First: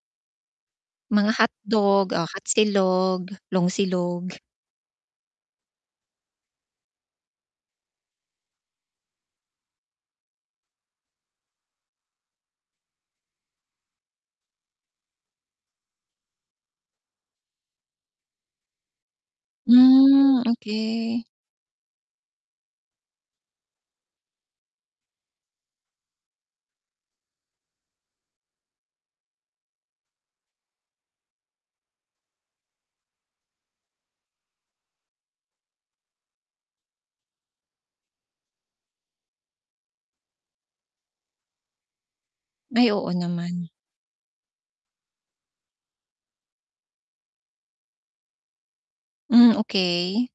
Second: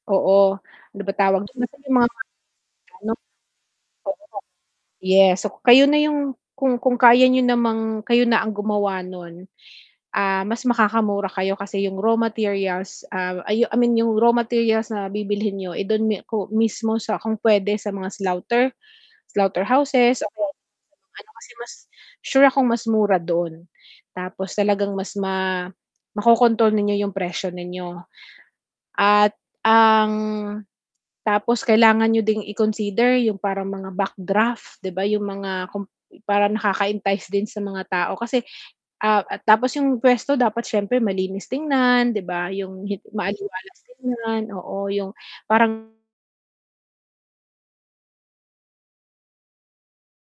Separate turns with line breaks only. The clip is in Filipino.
Oo, ano ba
Mga
tawag do'n, basta yung
hotdog,
mga
ah, hot
[unintelligible]
silog, longsilog.
Yes, so, kayo na yung kung kung kaya niyo namang kayo na ang gumawa no'n, ah, mas makakamura kayo kasi yung raw materials, ah, I I mean yung raw materials na bibilhin niyo, eh, do'n mi ko mismo sa kung puwede sa mga slaughter, slaughter houses o
Hmm,
kaya do'n sa mga
okey.
ano kasi mas sure akong mas mura don, tapos talagang mas ma ma-ko-control ninyo yung presyo ninyo. At ang tapos kailangan niyo ding i-consider yung parang mga backdraft, 'di ba yung mga kum parang nakaka-entice din sa mga tao kasi ah, at tapos yung puwesto dapat siyempre malinis tingnan 'di ba, yung
Ay,
hit
oo naman.
maaliwalas tignan, oo yung parang
Hmm, okey.